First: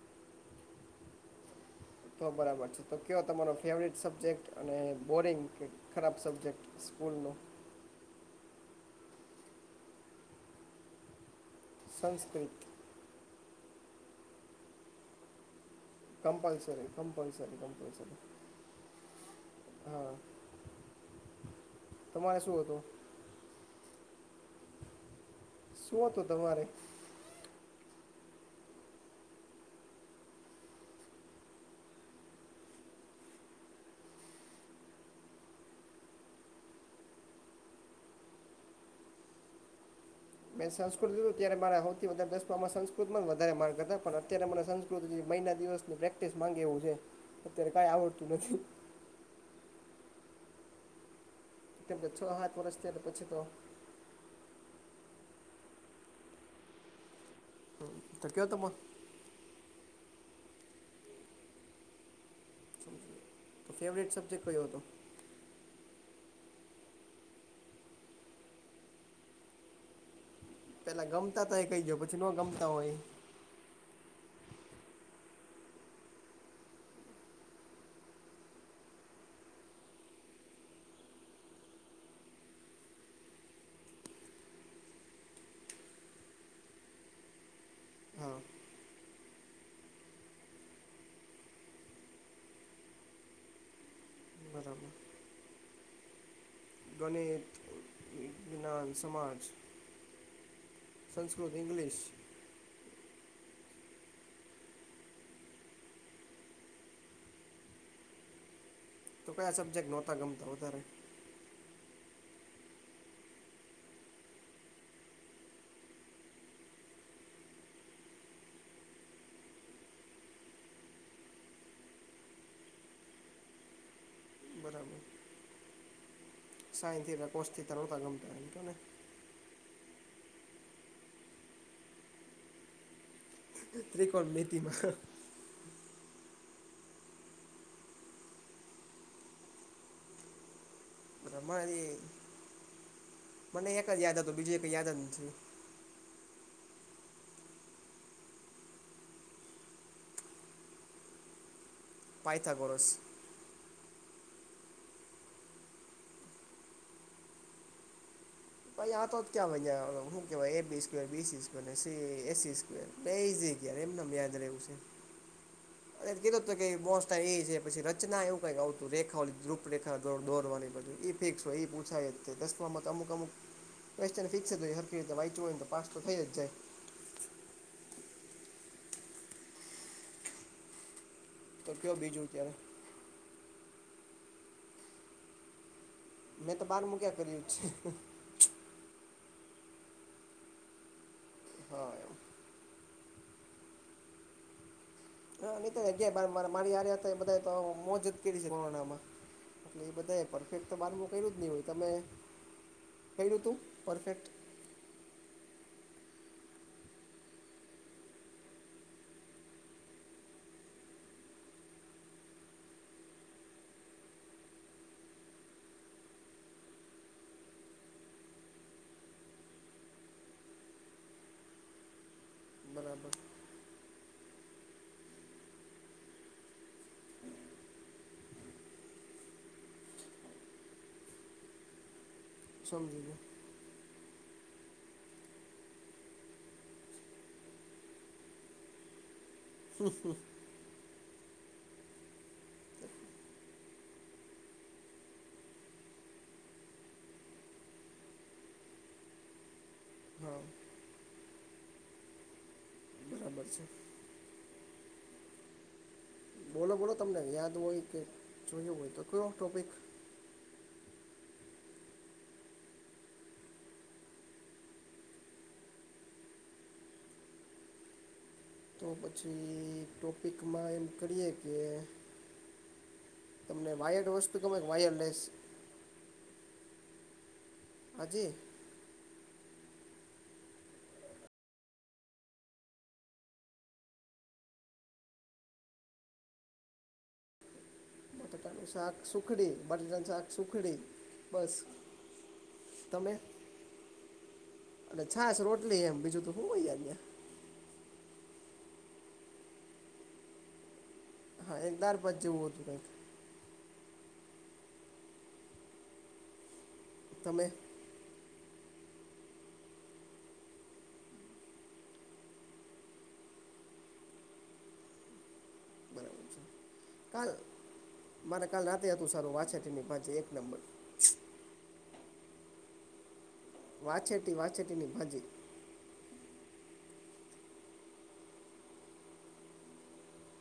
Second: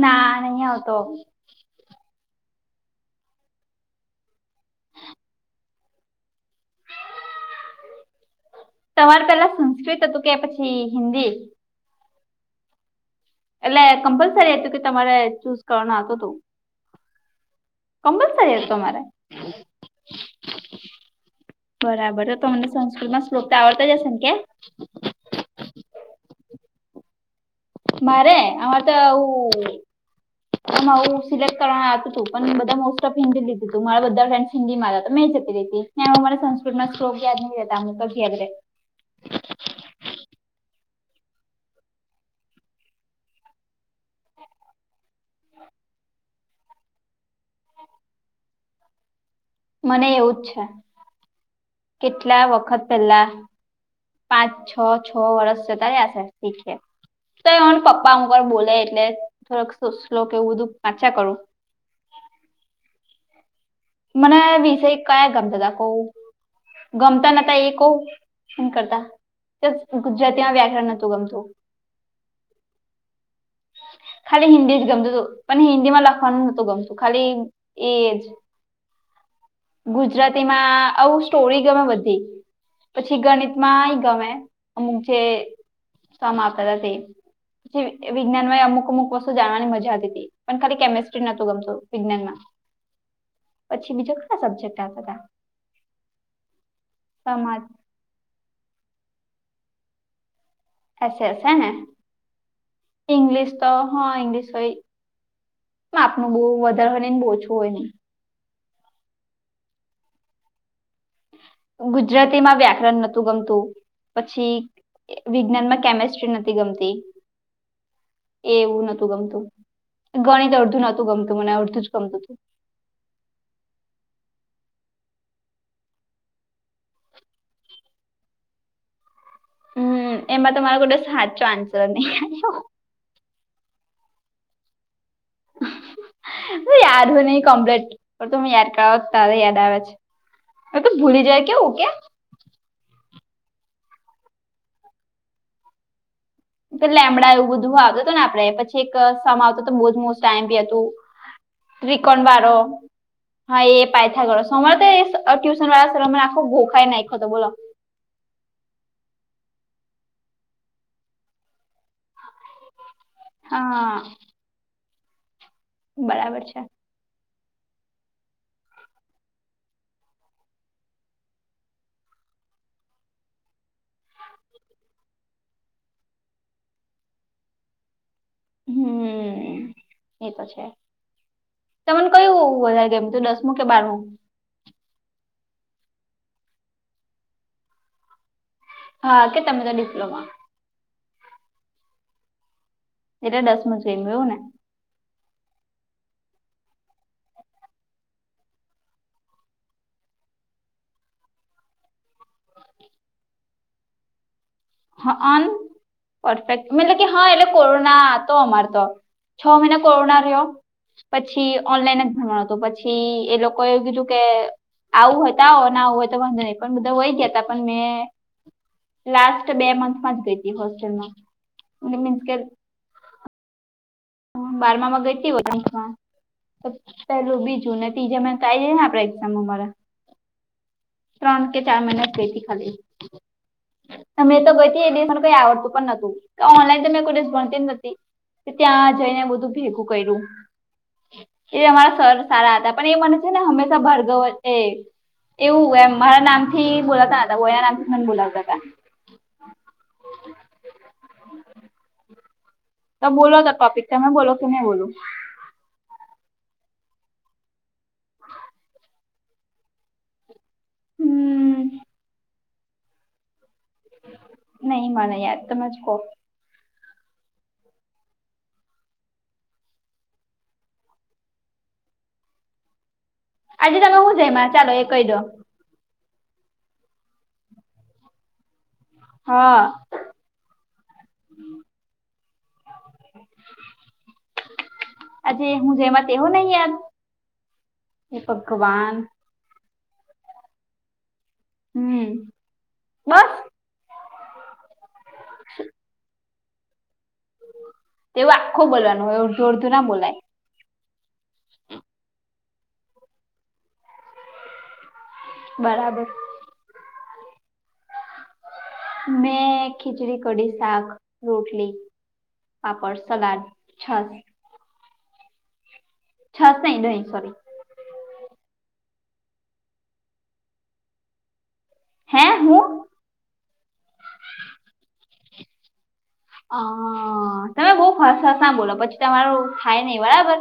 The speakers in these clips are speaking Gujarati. ના નહી આવતો. તો બરાબર છે તો કયો તમારો ફેવરિટ સબ્જેક્ટ અને બોરિંગ કે ખરાબ સબ્જેક્ટ. સ્કૂલનો. તમારે પેલા સંસ્કૃત હતું કે પછી હિન્દી. સંસ્કૃત. એટલે કમ્પલસરી હતું કે તમારે ચૂસા કંપલસરી કંપલસરી ક કમ્પલસરી હતો તમારે. હા બરાબર તો તમારે શું તમને હતું સંસ્કૃતમાં શલોક તો આવડતા જ હશે ને કે. શું હતું તમારે. મારે આમાંરે તો આઉ હું મારું સિલેક્ટ કરવાનાતું હતું પણ બધા મોસ્ટ ઓફ હિન્દી લીધું તું મારા બધા ફ્રેડ્ હિન્દીમાં હતા તો મેં જતી રતી ને અમારે સંસ્કૃતમાં યાદ નહીં રહેતા અમુ તો યાદ રહે. મેં સંસ્કૃતું ત્યારે મારા સૌથી વધારે દસમાંમાં સંસ્કૃતમાં જ વધારે માર્ક્સ હતા પણ અત્યારે મને સંસ્કૃત મહિના દિવસ ને પ્રેક્ટિસ માંગે એવું છે અત્યારે કઈ આવડતું નથી. મને એવુંજ છે કેમ કે છ કેટલા સાત વર્ષ વખત ત્યારે પછી પેલા તો પાંચ છ છ વર્ષ [unintelligible] શીખે તો એ પપ્પા તો હુંર કયો બોલે તમારો એટલે થોડક શ્લો શ્લોક કે આવું બધું વાંચ્યા કરું. [inaudible] મને સબ્જેક્ટ કયો હતો વિષય કયા ગમતા હતા કો ગમતા નતા એ કોહ એ કરતા. ગુજ ગુજરાતીં વ્યાઘરણ નાથુ ગમતું. કઈ ગયો પછી ના ગમતા હોય. ખાલી હિન્દી જ ગમતું હતું પણ હિન્દી માં લખવાનું નતું ગમતું ખાલી એ ગુજરાતી માં આવું સ્ટોરી ગમે બધી. પછી ગણિત માં નઈ ગમે અમુક જે સમ આપતા હતા તે. જે હા વિજ્ઞાનમાં એ અમુક અમુક વસ્તુ જાણવાની મજા આવતી હતી. પણ ખાલી કેમેિસ્ટ્રી નતું ગમતું વિજ્ઞાનમાં પછી બીજું કયા સબજેક્ટ બરાબર આવ હતા. ગણિત સમાજ વિજ્ઞાન સમાજ [unintelligible] છે સંસ્કૃત ને ઇંગ્લિશ ઇંગલીશ તો ઇંગ્લિશ હોય. પણ આપનું બો વધારે હોય નહીં બો ઓછુ હોય નહી. તો કંયા સબ્જેક્ટ નહોતા ગમતા હો વધારે. ગુજરાતી માં વ્યાકરણ નહોતું ગમતું પછી. વિજ્ઞાન માં કેમેસ્ટ્રી નથી ગમતી. એ એવું નોતું ગમતું ગણિત અડધું નોતું ગમતું મને અડધું જ ગમતું હતું. બરાબર. [unintelligible] ગમતા હં તને. હમ એમાં ત મારો બધો હાચો આન્સર નહીં આયો. ત્રિકોણ મિતિતમાં [inaudible] યાદ હોન કમપ્લીટ તમે યાદ કરત તારે યાદ આવે છે. હવે તો ભૂલી જાય કેવું કે [unintelligible] મને એક જ યાદ હતુ બીજું કઈ યાદ જ નથી. પેલા લેમડા એવું બધું આવ હતને આપડે પછી એક સમ આવતો બ મોસ્ટ આઇ એમ પી હતું. ત્રિકોણ બારો. પાયથાગોરસ હા એ પાયથ ગો સમયરે તો એ ટ્યુશન વાળ સર મને આખો ગોખાય નાઈખયોત બોલો. ભાઈ આતા તો ક્યા વ્યા હું કે ભાઈ A B square, BC square, AC AC square બેજ હા એમનેમ યાદ રવું છે અ કેધ બરાબર તો છે કે બો એ છે પછી રચના એવું કઈક આવતું રેખા ઓને રૂપરેખા દોરવાનું ઈ બધુ. ફિક્સ હોય એ પૂછાય જ છે દસમાં અમુક અમુક- કેશચેન ફિક્સ જ હોય હરખીતે વાંઇચુ હોયતો પાસ તો થઈ જાય. હમ એતો છે તો કયો તને બીજું ત્યારે કયું વધારે કેમ તું દસ મુ કે બારું મેં તો બહારમૂ ક્યા કર્યું છે. હા કે તમને ડિપ્લોમાં હા એવું. એટલે દસ મજઈ એવું ને, હા નીતા અગયાર બારમાં માં મારી હાર હતા બધા તો મોજ જ કઈરીછે કોરોના મા એટલે એ બધા પરફેક્ટ તો બારમું કર્યું જ નહી હોય તમે કર્યું તું પરફેક્ટ. હ અન પરફેક્ટ મતલે કે હા એટલે કોરોના હતો અમાર તો છ મહિના કોરોના રહ્યો. પછી ઓનલાઈન જ ભરવાણ હતું પછી એ લોકો એવું કીધું કે, આવું હતા આવું ના આવું હોય તો વાંધો નહી પણ બધા વય ગયા હતા પણ મેં લા સ્ટ બે મંથમાં જ ગઈ હતી હોસ્ટેલમાં મીન્સ કે બરાબર. હ બારમા માં ગઈતી હોસ્ટલ માં પેલું બીજું ને ત્રીજા મ કઈ જે ને આપે એક્ઝામ અમારે. ત્રણ કે ચાર મિનટ થઈતી ખાલી સમજી ગયો તમે તો ગઈ હતી એ ડેસ મને કઈ આવડતું પણ નહતું ઓનલાઈન ત કોઈ ડસ ભણતી જ નથીતી. ત્યાં જઈને બધું ભેગું કર્યું. એ અમારા સર સારા હતા પણ એ મને છે ને હંમેશા ભાર્ગવ વચે એવુંમ મારા નામથી બોલાવતા ન હતા ગો નામથી બોલાવતા હતા. હા તો બોલો બરાબર હતા છે ટોપિક તમે બોલો તમે બોલું બોલો બોલો તમને યાદ હોય કે જોયું હોય તો કયો ટૉપિક હમ. નહી મને યાર તમેજ કો તો પછી ટોપિકમાં એમ કરીએ કે તમને આજે તમે વાયરડ હું વસ્તુ ક જમ્યા ચાલો એ કહી દો વાયરલેસ હજી. હા. આજે હું જેમાં તેવો નહી યાર હે બટટાનું ભગવાન શાક સુખડી, બટાટાનું શાક સુખડી બસ હમ‌. તમે અને છાછ રોટલી એમ બીજું તો શું હોય ત્યા તેવું આખો બોવાનું હોય અરધું અડધું ના બોલાય. હા એકદાર પંજવું તરે બરાબર તમે મેં ખીચડી કડી સાક રોટલી પાપડ સલાદ છ બરાબર છ છે સા નહી કાલ સોરી મારે કાલ રાતે હતું સારું વાછ તેની પાજે એક નંબર હે હું વાછેટી વાચેટીની ભાજી હ તમે બહ ફસસ ના બોલો પછી તમારું થાય નહિ બરાબર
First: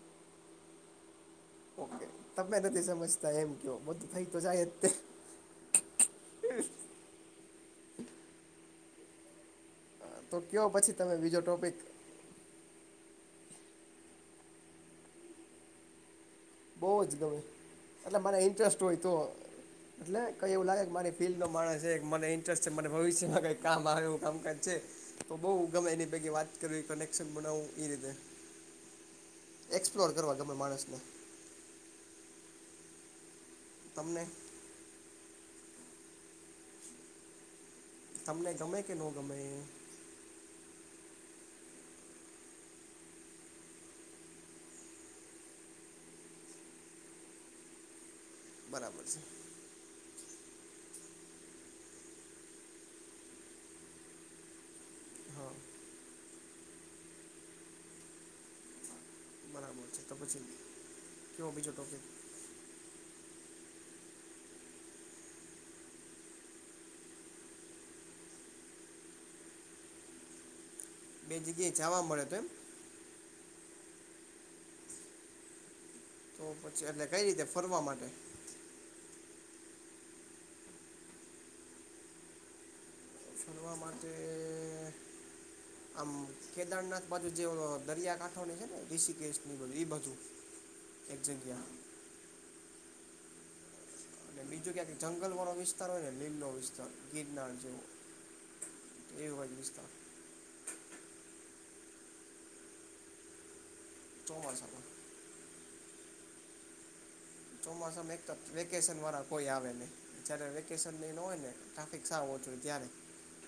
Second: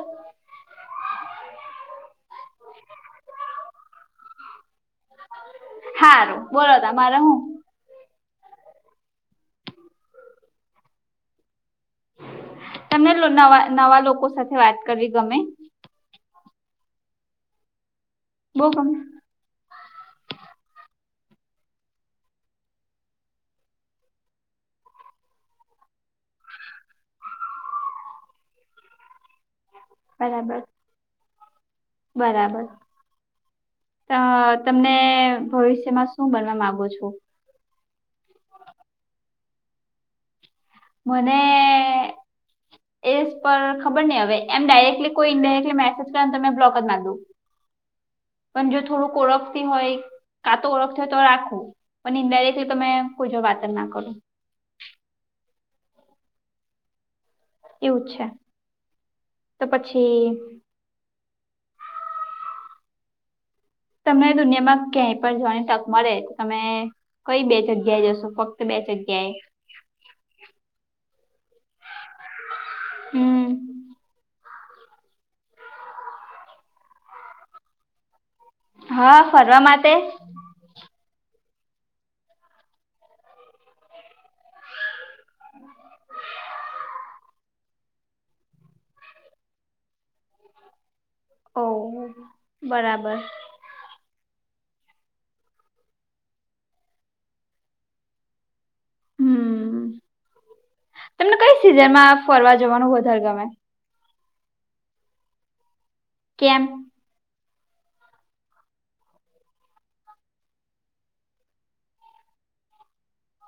ઓકે તમે નથી સમજતા એમ કયો બધું થઈ તો જાય જ હારું બોલો ત મારા હું તો કહો પછી તમે બીજો ટોપિક તમને નવા નવા લોકો સાથે વાત કરી ગમે બહુ જ ગમે એટલે મને બહુ ઇન્ટરેસ્ટ ગમે હોય તો એટલે કંઈ એવું લાગે કે મારી ફિલ્ડનો માણસ છે કે મને ઇન્ટરેસ્ટ છે મને ભવિ્યમાં કંઈ કામ આવે એવું કામકાજ છે તો બઉ ગમે એની પૈકી વાત કરવી કનેક્શન બનાવવું એ રીતે એક્સપ્લોર કરવા ગરે બરાબર માણસને બરાબર ત તમને તમને ભવિષ્યમાં શું બનવા માંગો છો તમને ગમે કે ન ગમે મને એ પર ખબર નહી હવે એમ ડાયરેક્ટલી કોઈ ઇન્ડાયરેક્ટલી મેસેજ કરે ને તમે બ્લોક જ મામાં દો પણ જે બરાબર થોડું છે કોળક હોય કાતો ઓળખ હોય તો રાખવું પણ ઇન્ાયક્ટલી તમે કોઈ જો વાતન ના કરો હા એવું જ છે બરાબર છે તો પછી નહીં કેવો બીજો ટોકે તમને દુનિયામાં ક્યાંય પણ જોવાની તક મળે તો તમે કઈ બે જગ્યાએ જશો ફક્ત બે જગ્યાએ બે જગ્યાએ જાવા મળે તો એમ હમ તો પછી એટલે કઈ રીતે ફરવા માટે હા ફરવા માટે ફરવા માટે આમ કેદારનાથ બાજુ જે દરિયાકાંઠાની છે ને ઋષિકેશ નીધ એ બાજુ [unintelligible] એક્ ઓ જગયા બરાબર અને બીજું ક્યા જંગલ વાળો વિસ્તાર હોય ને લીલ નો વિસ્તાર ગિરનાર જેવો એવ હમ વાજબસ્તા તમને કઈ સિઝનમાં ફરવા જવાનું વધારે ગમે ચોમાસા માં કેમપ ચોમાસામાં એક વેકેશન વાળા કોઈ આવે નહી જ્યારે વેકેશન લ હોય ને ટ્રાફિક સારું ઓછુંય ત્યારે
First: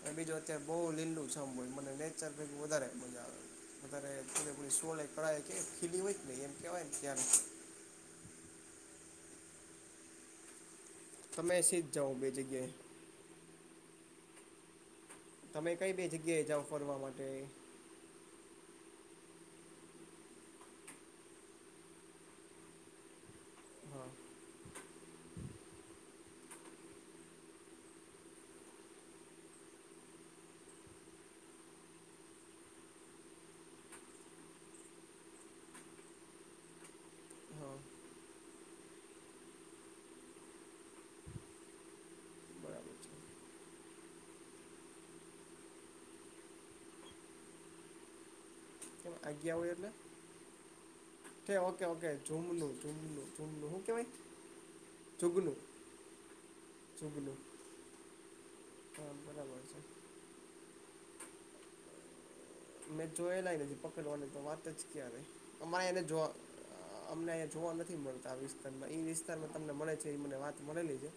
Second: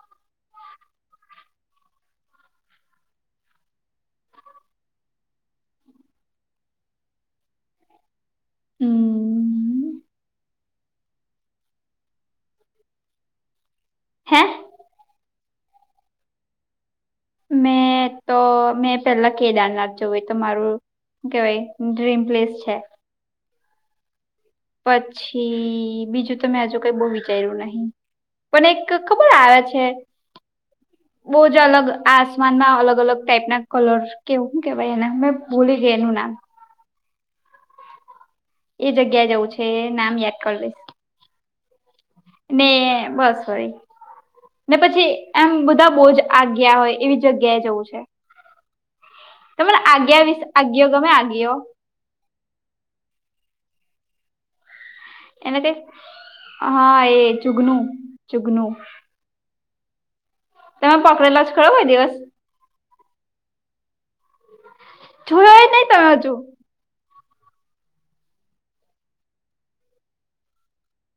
અને બીજું અત્યારે બહુ લીલું ચમ મને નેચર ભેગું વધારે મજા આવે વધારે પપડી સોલે કાય કે ફીલીંગ હોય ને એમ કેહેવાય ને ત્યારે હમ્મ તમે સિદ જાઓ બે જગ્યાએ હેં તમે કઈ બે જગ્યાએ જાઓ ફરવા માટે મેં તો મેં પેલા કેદારનાથ જવું તો મારું શું કેવાય ડ્રીમ પ્લેસ છે હા પછી બીજું તમે આજુ કઈ બહુ વિચાર્યું નહીિ પણ એક ખબર આવે છે બહુંજ અલગ આસમાનમાં અલગ અલગ ટાઈપ ના કલર કેવું હું કેવાય એને મેં ભૂલી ગય એનું નામ હમ્મ એ જગ્યા જવું છે નામ યાદ કરી લઈશ [unintelligible] બરાબર છે બસ હોરી ને પછી એમ બધા બહુજ આ ગયા હોય એવી જગ્યાએ જવું છે [unintelligible] તમેને આજ્ઞા વિશે આજ્ઞો ગમે આજ્ઞો ઓકે ઓકે ઓકે જુમલું જુમલું જુમલું હું કેવાય જોુગલું એને કઈ હા એ જોુગલું જુગનું જુગનું હા બરાબર છે તમે પકડેલો જ ખરો હોય દિવસ મેં જોયેલાય નથીજી પકડવાની તો વાત જ ક્યારે જોયો જ અમારે નહી એને તમે જોવા હજુ અમને અહીયા જોવા નથી મળતા આ વિસ્તારમાં એ વિસ્તારમાં તમને મળે છે એ મને વાત મળેલી છે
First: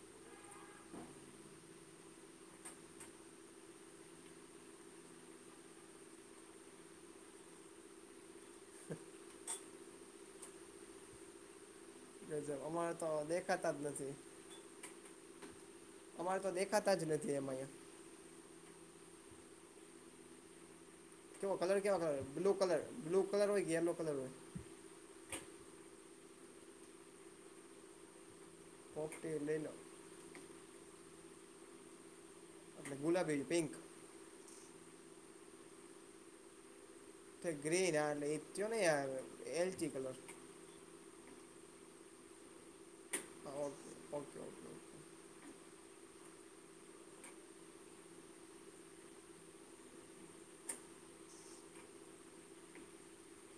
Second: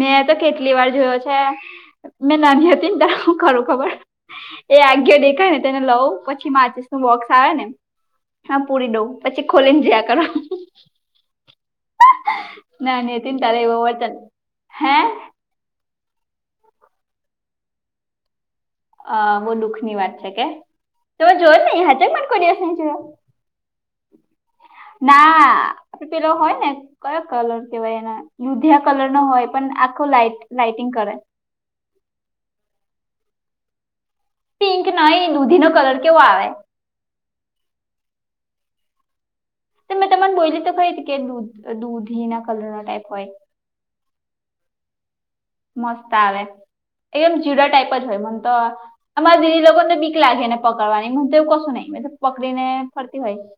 મેં તો કેટલી વાર જોયો છે મેં નાની હતી ને ત હું ખરું ખબર એ આગયો દેખાય ને તેને લઉ પછી માચીસ નું બોક્સ આવે ને હા પૂરી દઉં પછી ખોલી ને જયા કરો ગજબ [unintelligible] અમારે તો ના તિન તારે દેખાતા જ નથી હે [unintelligible] અમારે તો દેખાતા જ નથી એમ અહંયા અ બહુ દુઃખ ની વાત છે કે તમે કેવો જોયો કલર નહી કેવા કલર પણ કોય બ્લુ દિવસ ન કલર જો [unintelligible] ના આપડે પેલો હોય ને કયો કલર કેવાય એના યુધિયા કલર નો ઓકે હોય લઈ પણ લો આખો લાઈટ લાાઈટિંગ કરે એટલે ગુલાબી પિંક પિંક નહી દૂધી નો કલર કેવો આવે ગ્રીન આડ ્યો ન આ આવે મેં તમારે બોલી તો ખરી હતી કેધ દૂધી ના કલર ન ટાઈપ હોય. હા ઓકે ઓકે ઓકે. મસ્ત આવે એકદમ જીરા ટાઈપ જ હોય મને તો અમારા દીદી લોકો ને બીક લાગે ને પકડવાની હું તો એવું કશું નહીં પકડી ને ફરતી હોય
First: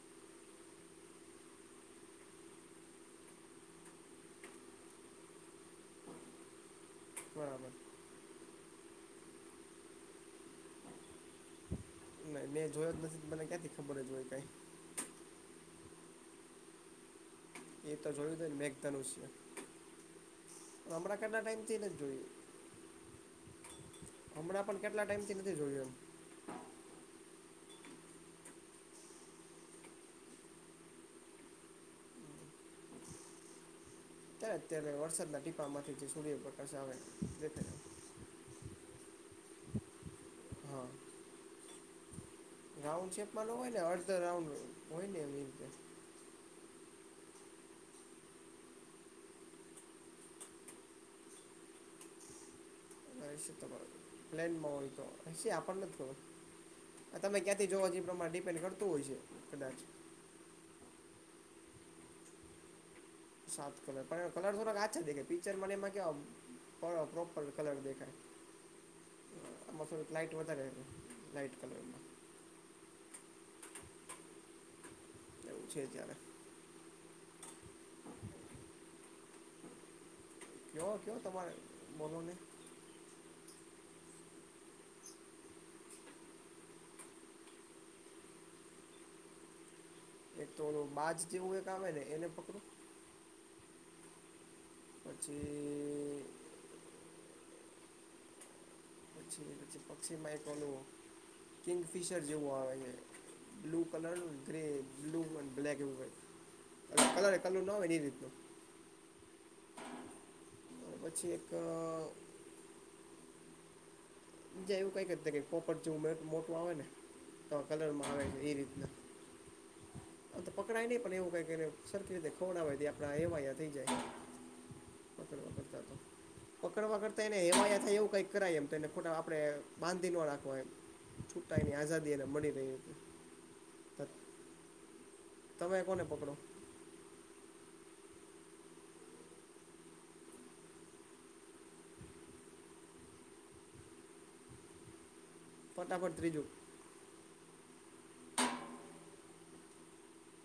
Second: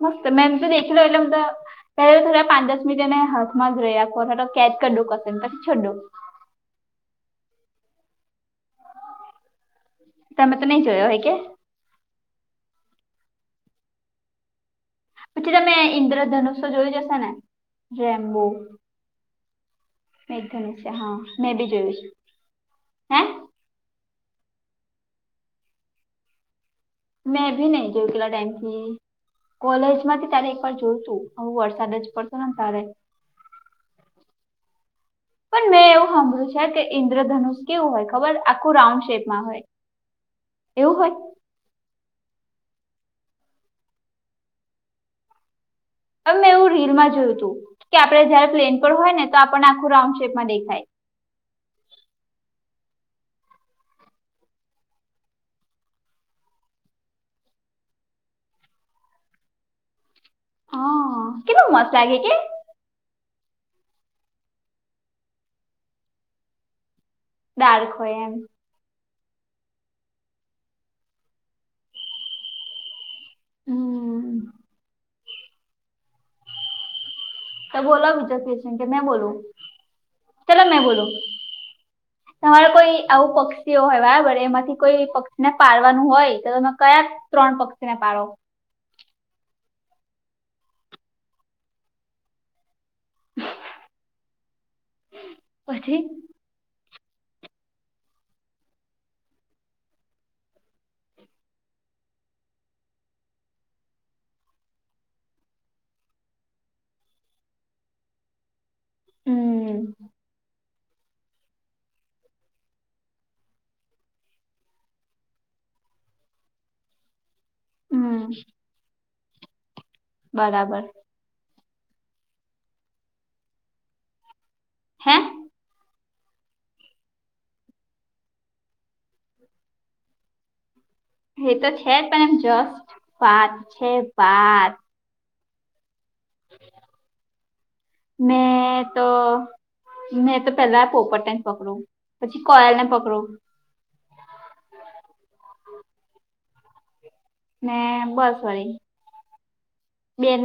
મસ્ત મેમ [unintelligible] પેલા થોડા પાંચ દસ મિનિટ એને હાથમાં ધ રઈ રાખો કેદ કરીો ક ને પછીોડો બરાબર તમે તો નહી જોયો હોય કે ના મેં જોયો જ નથી મને ક્યાંથી ખબર જ હોય કઈ પછી તમે ઈન્દ્રધનુષ જોઈ જશેો ને એ તો જોયું રેમ્બો દેને મેઘધનુસય મેઘધનુષ હા અમડા કેના મેં બી ટાઈમથી જોયું છે જોયુ હે હમણાં પણ કેટલા ટાઈમ થી નથી જોયું એમ મેં ભી નહીં જકેલા ટાઈમથી. કોલેજ માંથી તારે એકવાર જોઈશું હું વરસાદ જ પડતો ને તારે. એમ ત્યારે અત્યારે વરસાદના પણ મેં ટીપામાંથી જે એવું હાભળ્યું છે સૂર્યપ્રકાશ કે આવે ઈન્દ્રધનુષ દેખાય એમ. કેવું હોય ખબર? આખું રાઉન્ડ શેપમાં હોય, હા એવું હોય? હવે રાઉન્ડ શેપ ન હોય ને અડધા રાઉન્ડ હોય ને એ રીતે. હવે મેં એવું રીલમાં જોયું હતું કે આપડે જયારે પ્લેન પર હોય ને તો આપણ આખું રાઉન્ડ શેપમાં દેખાય. હશે તો પ્લેન માઉલ તો હશે આપણને કે. તમે ક્યાંથી જવા જે એ પ્રમાણે ડિપેન્ડ કરતું હોય છે કદાચ. હ કેટલુ મસ્ત લાગે કે? સાત કલર પણ એ કલર થોડાક આછા દેખાએ પિક્ચર માં ને એમાં કેવા પણ પ્રો પર કલર ડાર્ક હોય એમ દેખાય આમાં થોડી લાઇટ વધરે રહે લાઇટ કલરમાં. હમ્મ્મ. એવું છે ત્યારે. તો બોલો વિજા શીર્ષણ કે મેં બોલું? ચલો મેં કયો બોલું. કયો તમારે બોલો ને તમારુ કોઈ આવું પક્ષીઓ હોય બરાબર એમાંથી કોઈ પક્ષીને પારવાનું હોય તો તમે કયા ત્રોણ પક્ષી ને પાળો? એક તો ઓલું બાજ જેવું કઈક આવે ને એને પકડું. પછી પછી પછી પક્ષીમાં એક ઓલું કિંગફિશર જેવું આવે છે. Blue colour grey blue and black એવુ કઇક. કલર કલર ના હોય એની રીતનું. હમ્મ. પછી એક જાય એવું કંઈક કોપર જેવું મોટું આવે ને તો આ કલરમાં આવે હમ એ રીતના. એમ તો બરાબર પકડાય નઈ પણ એવું કઈને સરખી રીતે ખવડાવાય તો એવાયા થઈ જાય. હે? કરતા તો. પકડવા કરતા એને હેમાયા થાય એવું કઈક કરાય એમ તો એને ખોટા આપણે બાંધી ન રાખવા એમ. છૂટા ઈ રે આઝાદી એને મળી રહી હતી. પાંચ છે તો પાંચ. તમે કોને પકડો? મેં તો મેં તો પેલા પોપટ ને જ પકડું, પછી કોયલ ને પકડું. ફટાફટ ત્રીજુ. ને બસ વારી. બે ને